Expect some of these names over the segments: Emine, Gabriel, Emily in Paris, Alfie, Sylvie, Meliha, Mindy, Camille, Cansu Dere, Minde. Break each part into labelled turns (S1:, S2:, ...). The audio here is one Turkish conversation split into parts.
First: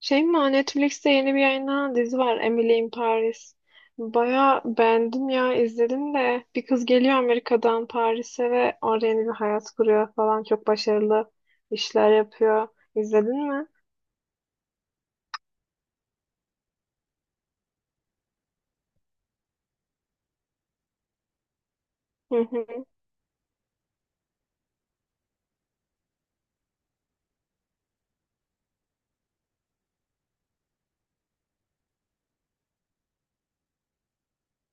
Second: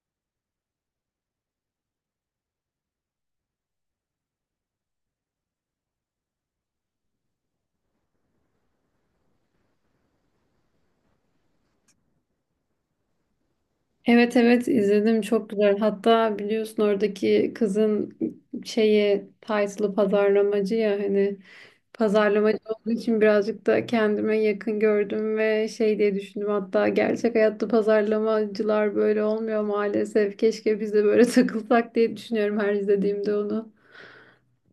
S1: Şey mi Netflix'te yeni bir yayınlanan dizi var, Emily in Paris. Baya beğendim ya, izledim de. Bir kız geliyor Amerika'dan Paris'e ve orada yeni bir hayat kuruyor falan, çok başarılı işler yapıyor. İzledin mi?
S2: Evet evet izledim, çok güzel. Hatta biliyorsun oradaki kızın title'ı pazarlamacı ya, hani
S1: Hı
S2: pazarlamacı
S1: hı.
S2: olduğu için birazcık da kendime yakın gördüm ve şey diye düşündüm, hatta gerçek hayatta pazarlamacılar böyle olmuyor maalesef. Keşke biz de böyle takılsak diye düşünüyorum her izlediğimde onu.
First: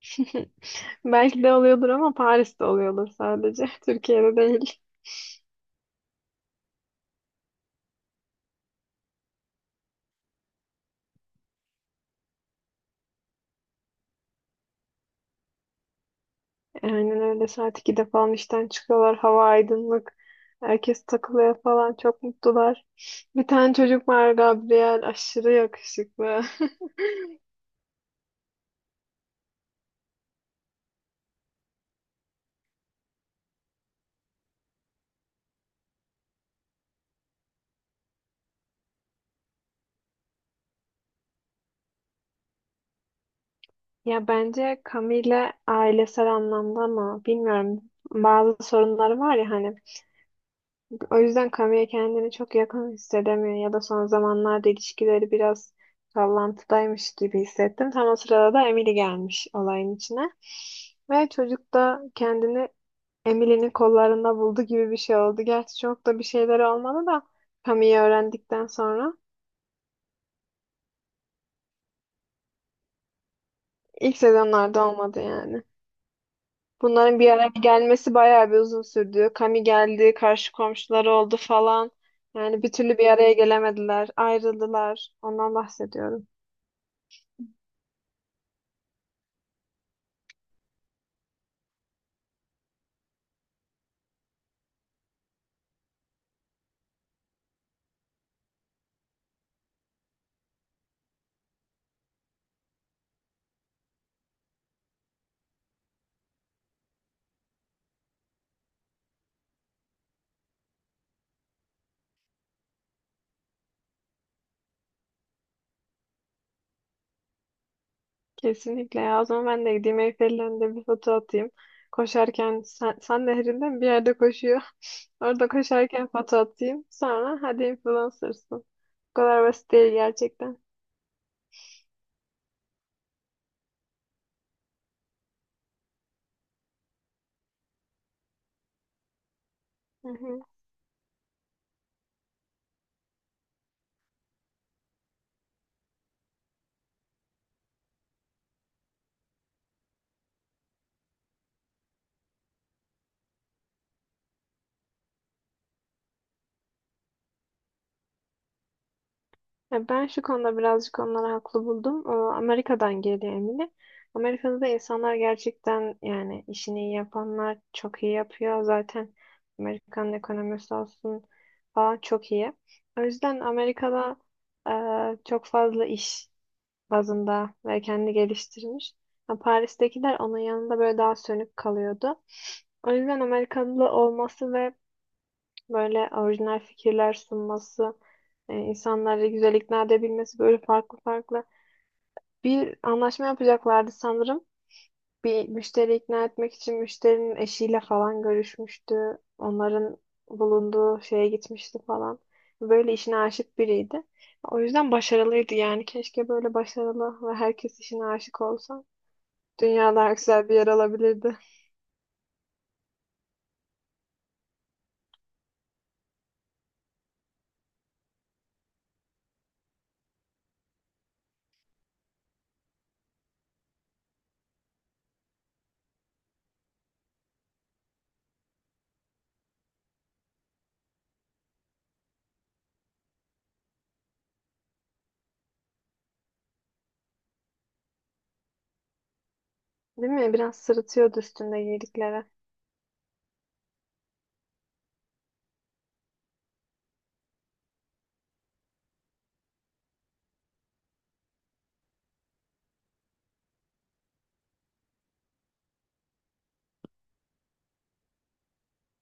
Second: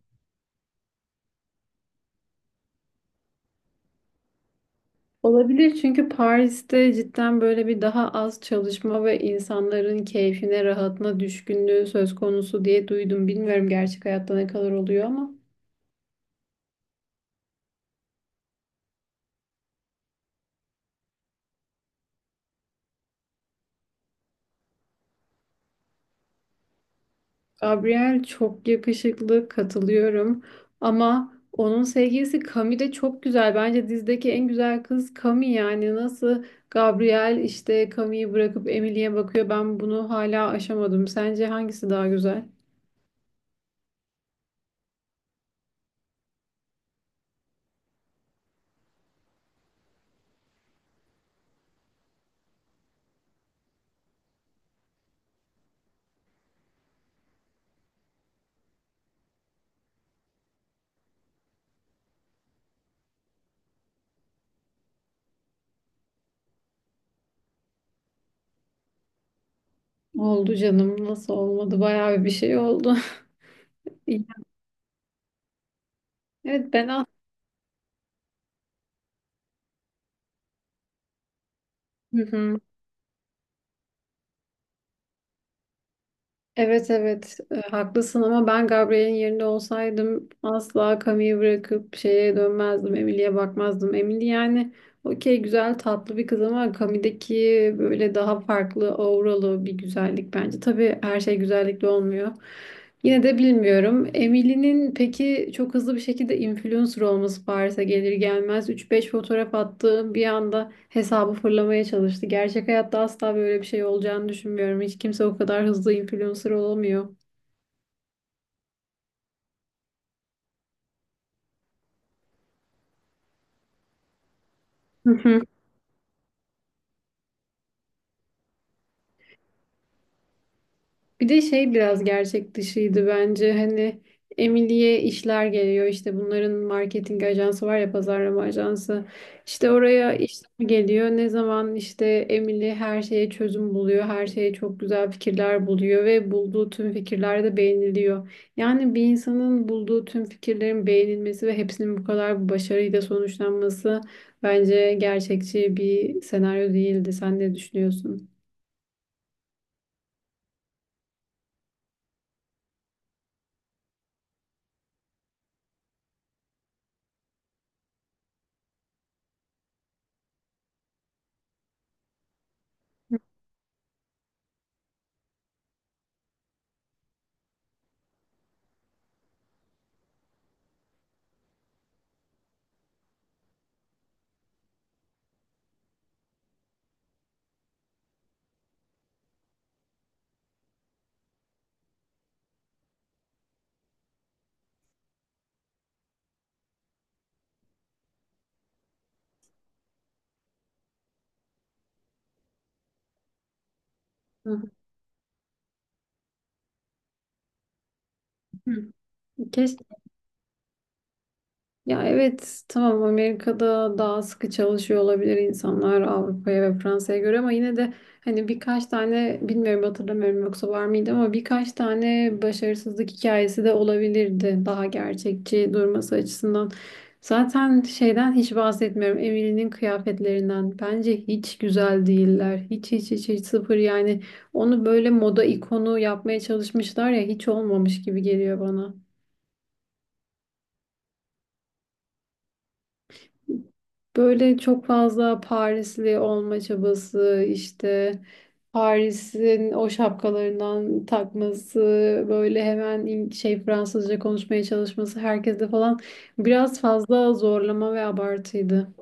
S1: Belki de oluyordur ama Paris'te oluyordur sadece. Türkiye'de değil.
S2: Olabilir, çünkü Paris'te cidden böyle bir daha az çalışma ve insanların keyfine, rahatına düşkünlüğü söz konusu diye duydum. Bilmiyorum gerçek hayatta ne kadar oluyor ama.
S1: Aynen öyle, saat 2'de falan işten çıkıyorlar. Hava aydınlık. Herkes takılıyor falan. Çok mutlular. Bir tane çocuk var, Gabriel. Aşırı yakışıklı.
S2: Gabriel çok yakışıklı, katılıyorum. Ama onun sevgilisi Cami de çok güzel. Bence dizideki en güzel kız Cami, yani nasıl Gabriel işte Cami'yi bırakıp Emily'e bakıyor. Ben bunu hala aşamadım. Sence hangisi daha güzel?
S1: Ya bence Camille ailesel anlamda, ama bilmiyorum, bazı sorunları var ya hani, o yüzden Camille kendini çok yakın hissedemiyor ya da son zamanlarda ilişkileri biraz sallantıdaymış gibi hissettim. Tam o sırada da Emily gelmiş olayın içine ve çocuk da kendini Emily'nin kollarında buldu gibi bir şey oldu. Gerçi çok da bir şeyler olmadı da, Camille'i öğrendikten sonra
S2: Oldu canım, nasıl olmadı? Bayağı bir şey oldu.
S1: ilk
S2: İyi.
S1: sezonlarda olmadı yani.
S2: Evet.
S1: Bunların bir araya gelmesi bayağı bir uzun sürdü. Kami geldi, karşı komşuları oldu falan.
S2: Hı hı.
S1: Yani bir türlü bir araya gelemediler, ayrıldılar. Ondan bahsediyorum.
S2: Evet evet, haklısın ama ben Gabriel'in yerinde olsaydım asla Camille'i bırakıp şeye dönmezdim. Emily'e bakmazdım. Emily, yani okey, güzel tatlı bir kız ama Camille'deki böyle daha farklı auralı bir güzellik bence. Tabii her şey güzellikle olmuyor. Yine de bilmiyorum. Emily'nin peki çok hızlı bir şekilde influencer olması, Paris'e gelir gelmez 3-5 fotoğraf attı. Bir anda hesabı fırlamaya çalıştı. Gerçek hayatta asla böyle bir şey olacağını düşünmüyorum. Hiç kimse o kadar hızlı influencer olamıyor.
S1: Kesinlikle ya. O zaman ben de gideyim Eyfel'in önünde bir foto atayım. Koşarken, sen, sen nehrinden bir yerde koşuyor. Orada koşarken foto atayım. Sonra hadi influencersın. Bu kadar basit değil gerçekten.
S2: Bir de şey biraz gerçek dışıydı bence. Hani Emily'ye işler geliyor. İşte bunların marketing ajansı var ya, pazarlama ajansı. İşte
S1: Hı
S2: oraya
S1: hı.
S2: işler geliyor. Ne zaman işte Emily her şeye çözüm buluyor. Her şeye çok güzel fikirler buluyor ve bulduğu tüm fikirler de beğeniliyor. Yani bir insanın bulduğu tüm fikirlerin beğenilmesi ve hepsinin bu kadar bu başarıyla sonuçlanması bence gerçekçi bir senaryo değildi. Sen ne düşünüyorsun?
S1: Ya ben şu konuda birazcık onları haklı buldum. Amerika'dan geliyor Emine. Amerika'da da insanlar gerçekten, yani işini iyi yapanlar çok iyi yapıyor. Zaten Amerikan ekonomisi olsun falan çok iyi. O yüzden Amerika'da, çok fazla iş bazında ve kendi geliştirmiş. Ha, Paris'tekiler onun yanında böyle daha sönük kalıyordu. O yüzden Amerikalı olması ve böyle orijinal fikirler sunması, insanları güzel ikna edebilmesi, böyle farklı farklı. Bir anlaşma yapacaklardı sanırım. Bir müşteri ikna etmek için müşterinin eşiyle falan görüşmüştü. Onların bulunduğu şeye gitmişti falan. Böyle işine aşık biriydi.
S2: Hı
S1: O yüzden başarılıydı yani. Keşke böyle başarılı ve herkes işine aşık
S2: hı.
S1: olsa.
S2: Keşke.
S1: Dünya daha güzel bir yer alabilirdi.
S2: Ya evet, tamam, Amerika'da daha sıkı çalışıyor olabilir insanlar Avrupa'ya ve Fransa'ya göre ama yine de hani birkaç tane, bilmiyorum hatırlamıyorum yoksa var mıydı, ama birkaç tane başarısızlık hikayesi de olabilirdi daha gerçekçi durması açısından. Zaten şeyden hiç bahsetmiyorum, Emily'nin kıyafetlerinden, bence hiç güzel değiller, hiç hiç hiç hiç sıfır yani. Onu böyle moda ikonu yapmaya çalışmışlar ya, hiç olmamış gibi geliyor bana.
S1: Değil mi? Biraz sırıtıyordu üstünde giydikleri.
S2: Böyle çok fazla Parisli olma çabası, işte Paris'in o şapkalarından takması, böyle hemen Fransızca konuşmaya çalışması herkeste falan, biraz fazla zorlama ve abartıydı.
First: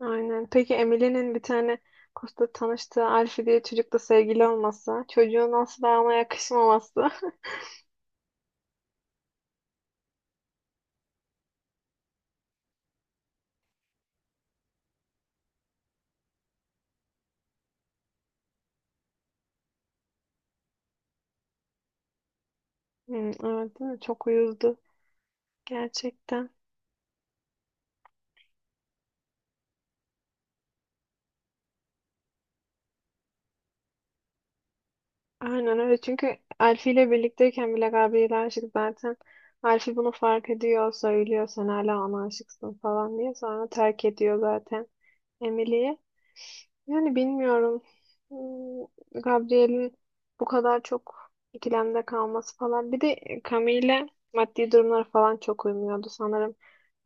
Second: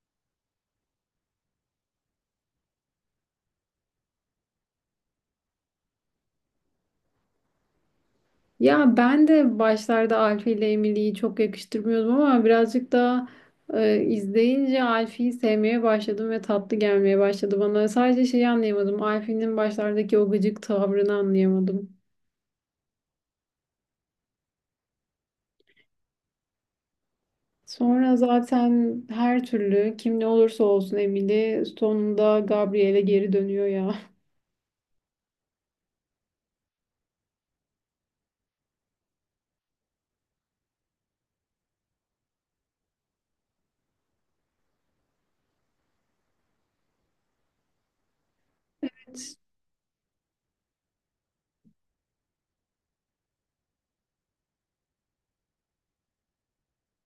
S1: Aynen. Peki Emily'nin bir tane kursta tanıştığı Alfie diye çocukla sevgili olması, çocuğun asla ona yakışmaması.
S2: Ya ben de başlarda Alfie ile Emily'yi çok yakıştırmıyordum ama birazcık daha izleyince Alfie'yi sevmeye başladım ve tatlı gelmeye başladı bana. Sadece şeyi anlayamadım, Alfie'nin başlardaki o gıcık tavrını anlayamadım.
S1: Hmm, evet, değil mi? Çok uyuzdu. Gerçekten.
S2: Sonra zaten her türlü kim ne olursa olsun Emily sonunda Gabriel'e geri dönüyor ya.
S1: Aynen öyle. Çünkü Alfie ile birlikteyken bile Gabriel'e aşık zaten. Alfie bunu fark ediyor, söylüyor sen hala ona aşıksın falan diye. Sonra terk ediyor zaten Emily. Yani bilmiyorum. Hmm,
S2: Evet.
S1: Gabriel'in bu kadar çok ikilemde kalması falan. Bir de Camille, maddi durumları falan çok uymuyordu sanırım.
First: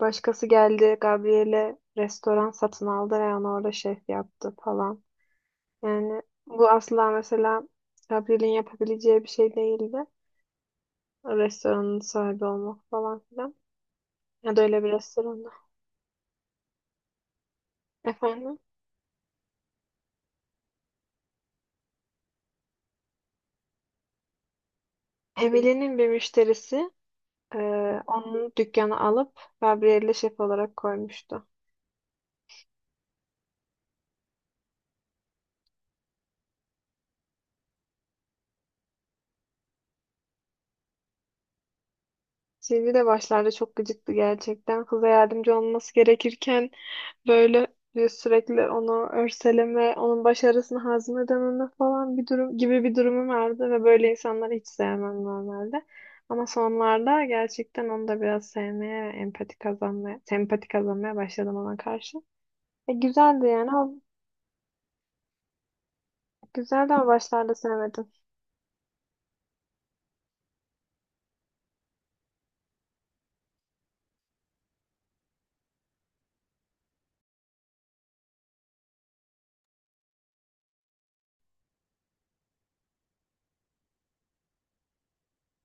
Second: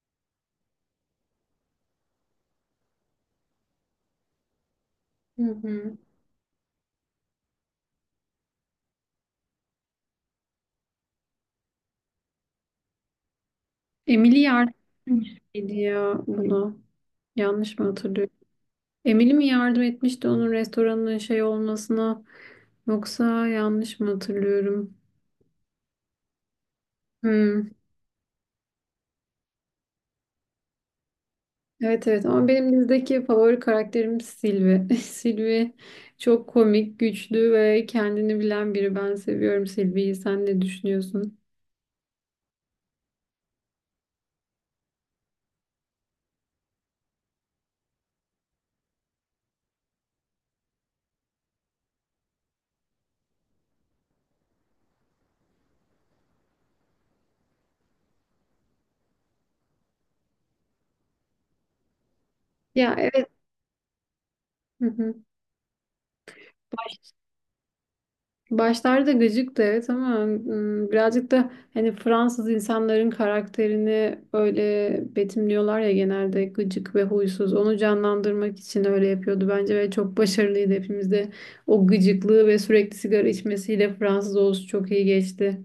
S1: Başkası geldi, Gabriel'e restoran satın aldı ve ona orada şef yaptı falan.
S2: Hı hı.
S1: Yani bu asla mesela Gabriel'in yapabileceği bir şey değildi. Restoranın sahibi olmak falan filan.
S2: Emily
S1: Ya da
S2: yardım
S1: öyle bir
S2: etmişti
S1: restoranda.
S2: ya buna. Yanlış mı hatırlıyorum?
S1: Efendim?
S2: Emily mi yardım etmişti onun restoranın şey olmasına? Yoksa yanlış mı hatırlıyorum?
S1: Emily'nin bir müşterisi,
S2: Hmm.
S1: Onun dükkanı alıp Gabriel'e şef olarak koymuştu.
S2: Evet evet, ama benim dizideki favori karakterim Sylvie. Sylvie çok komik, güçlü ve kendini bilen biri. Ben seviyorum Sylvie'yi. Sen ne düşünüyorsun?
S1: Sylvie de başlarda çok gıcıktı gerçekten. Kıza yardımcı olması gerekirken böyle bir sürekli onu örseleme, onun başarısını hazmedememe falan, bir durum gibi bir durumu vardı ve böyle insanları hiç sevmem normalde. Ama sonlarda gerçekten onu da biraz sevmeye ve empati kazanmaya, sempati kazanmaya başladım ona karşı.
S2: Ya evet.
S1: Güzeldi yani, ama-
S2: Hı hı.
S1: güzeldi ama başlarda sevmedim.
S2: Başlarda gıcıktı evet ama birazcık da hani Fransız insanların karakterini öyle betimliyorlar ya, genelde gıcık ve huysuz. Onu canlandırmak için öyle yapıyordu bence ve çok başarılıydı hepimizde. O gıcıklığı ve sürekli sigara içmesiyle Fransız olsun çok iyi geçti.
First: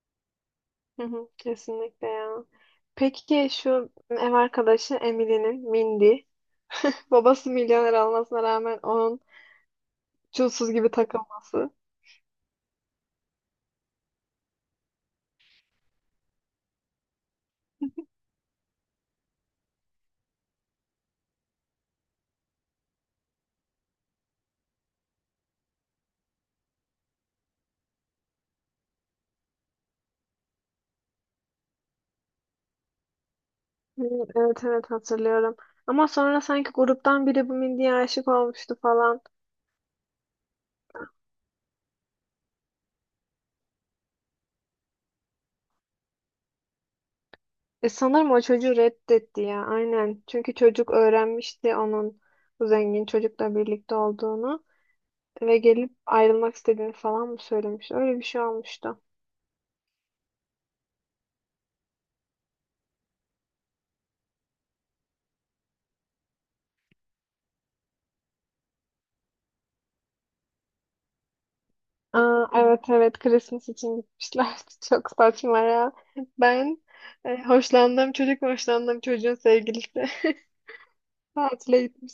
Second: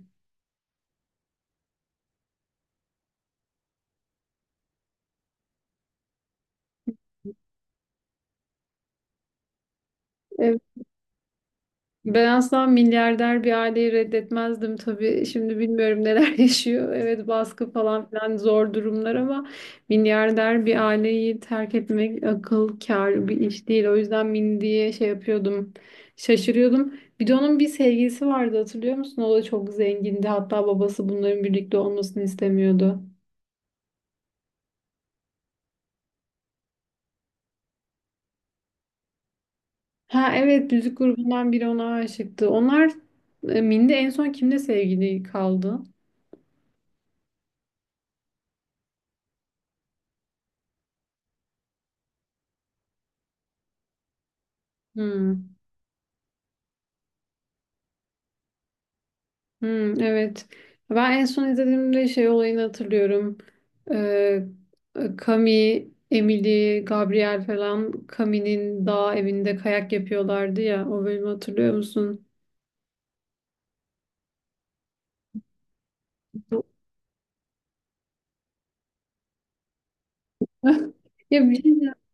S1: Hı hı, kesinlikle ya. Peki şu ev arkadaşı Emily'nin, Mindy. Babası milyoner olmasına rağmen onun çulsuz gibi takılması. Hı,
S2: Ben asla milyarder bir aileyi reddetmezdim tabii. Şimdi bilmiyorum neler yaşıyor. Evet, baskı falan filan, zor durumlar ama milyarder bir aileyi terk etmek akıl kâr bir iş değil. O yüzden min diye şey yapıyordum. Şaşırıyordum. Bir de onun bir sevgilisi vardı, hatırlıyor musun? O da çok zengindi. Hatta babası bunların birlikte olmasını istemiyordu.
S1: evet evet, hatırlıyorum. Ama sonra sanki gruptan biri bu Mindy'ye aşık olmuştu falan.
S2: Ha evet, müzik grubundan biri ona aşıktı. Onlar Minde en son kimle sevgili kaldı?
S1: Sanırım o çocuğu reddetti ya, aynen. Çünkü çocuk öğrenmişti onun bu zengin çocukla birlikte olduğunu.
S2: Hmm.
S1: Ve gelip ayrılmak istediğini falan mı söylemiş? Öyle bir şey olmuştu.
S2: Hmm, evet. Ben en son izlediğimde şey olayını hatırlıyorum. Ee, Kami, Emily, Gabriel falan Kami'nin dağ evinde kayak yapıyorlardı ya. O bölümü hatırlıyor musun?
S1: Aa, evet evet, Christmas için gitmişler. Çok saçma ya. Ben, hoşlandığım çocuk ve hoşlandığım çocuğun sevgilisi
S2: Ya bir
S1: tatile
S2: şey
S1: gitmiş.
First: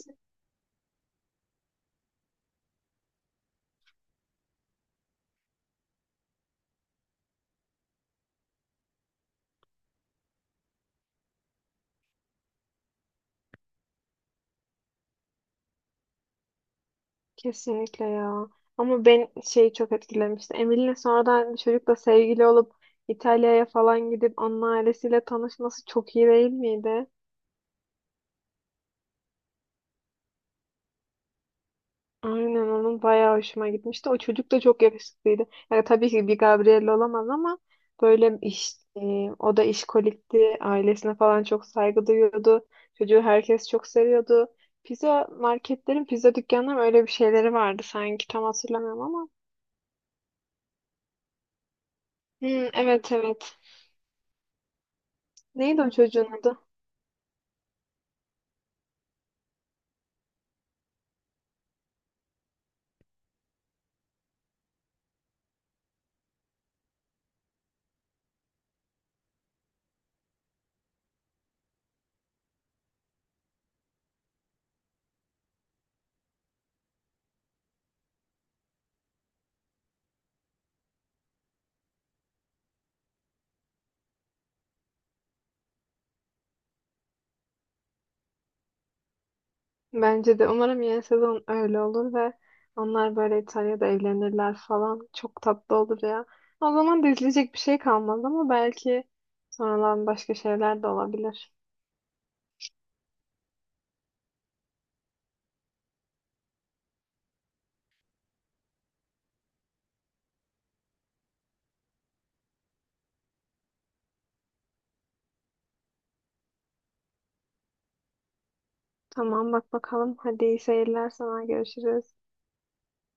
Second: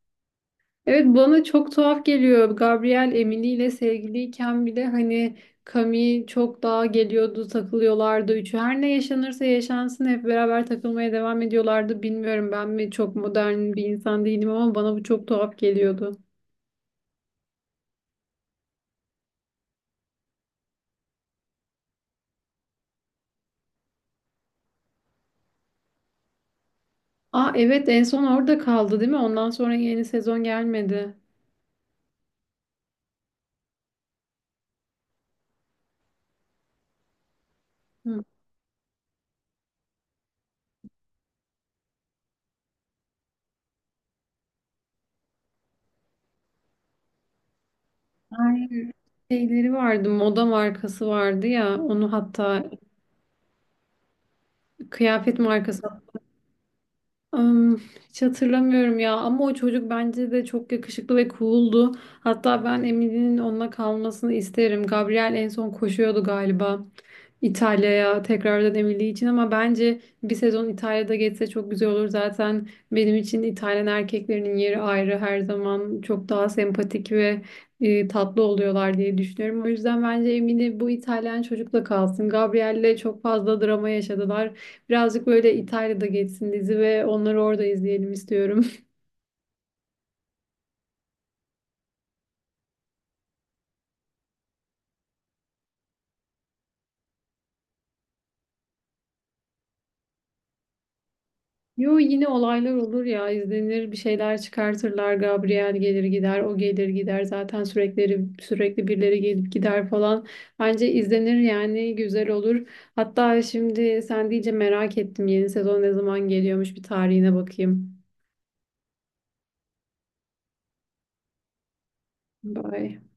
S2: Evet, bana çok tuhaf geliyor. Gabriel Emily ile sevgiliyken bile hani Camille çok daha geliyordu, takılıyorlardı. Üçü her ne yaşanırsa yaşansın hep beraber takılmaya devam ediyorlardı. Bilmiyorum ben mi çok modern bir insan değilim ama bana bu çok tuhaf geliyordu.
S1: Kesinlikle ya. Ama ben, şeyi çok etkilemişti. Emine'nin sonradan bir çocukla sevgili olup İtalya'ya falan gidip onun ailesiyle tanışması çok iyi değil miydi?
S2: Aa evet, en son orada kaldı değil mi? Ondan sonra yeni sezon gelmedi.
S1: Aynen, onun bayağı hoşuma gitmişti. O çocuk da çok yakışıklıydı. Yani tabii ki bir Gabriel olamaz ama
S2: Hı.
S1: böyle iş, o da işkolikti. Ailesine falan çok saygı duyuyordu. Çocuğu herkes çok seviyordu. Pizza marketlerin, pizza dükkanların öyle bir şeyleri vardı sanki. Tam
S2: Ay,
S1: hatırlamıyorum ama.
S2: şeyleri vardı, moda markası vardı ya onu,
S1: Hmm,
S2: hatta
S1: evet evet.
S2: kıyafet
S1: Neydi o
S2: markası.
S1: çocuğun adı?
S2: Am, Hiç hatırlamıyorum ya ama o çocuk bence de çok yakışıklı ve cool'du. Hatta ben Emily'nin onunla kalmasını isterim. Gabriel en son koşuyordu galiba İtalya'ya tekrardan Emily için ama bence bir sezon İtalya'da geçse çok güzel olur. Zaten benim için İtalyan erkeklerinin yeri ayrı, her zaman çok daha sempatik ve tatlı oluyorlar diye düşünüyorum. O yüzden bence Emily bu İtalyan çocukla kalsın. Gabriel'le çok fazla drama yaşadılar. Birazcık böyle İtalya'da geçsin dizi ve onları orada izleyelim istiyorum.
S1: Bence de umarım yeni sezon öyle olur ve onlar böyle İtalya'da evlenirler falan. Çok tatlı olur ya. O zaman da izleyecek bir şey kalmaz ama belki sonradan başka şeyler de olabilir.
S2: Yo, yine olaylar olur ya, izlenir, bir şeyler çıkartırlar. Gabriel gelir gider, o gelir gider. Zaten sürekli sürekli birileri gelip gider falan. Bence izlenir yani, güzel olur. Hatta şimdi sen deyince merak ettim, yeni sezon ne zaman geliyormuş bir tarihine bakayım.
S1: Tamam, bak bakalım. Hadi iyi seyirler sana, görüşürüz.
S2: Bye.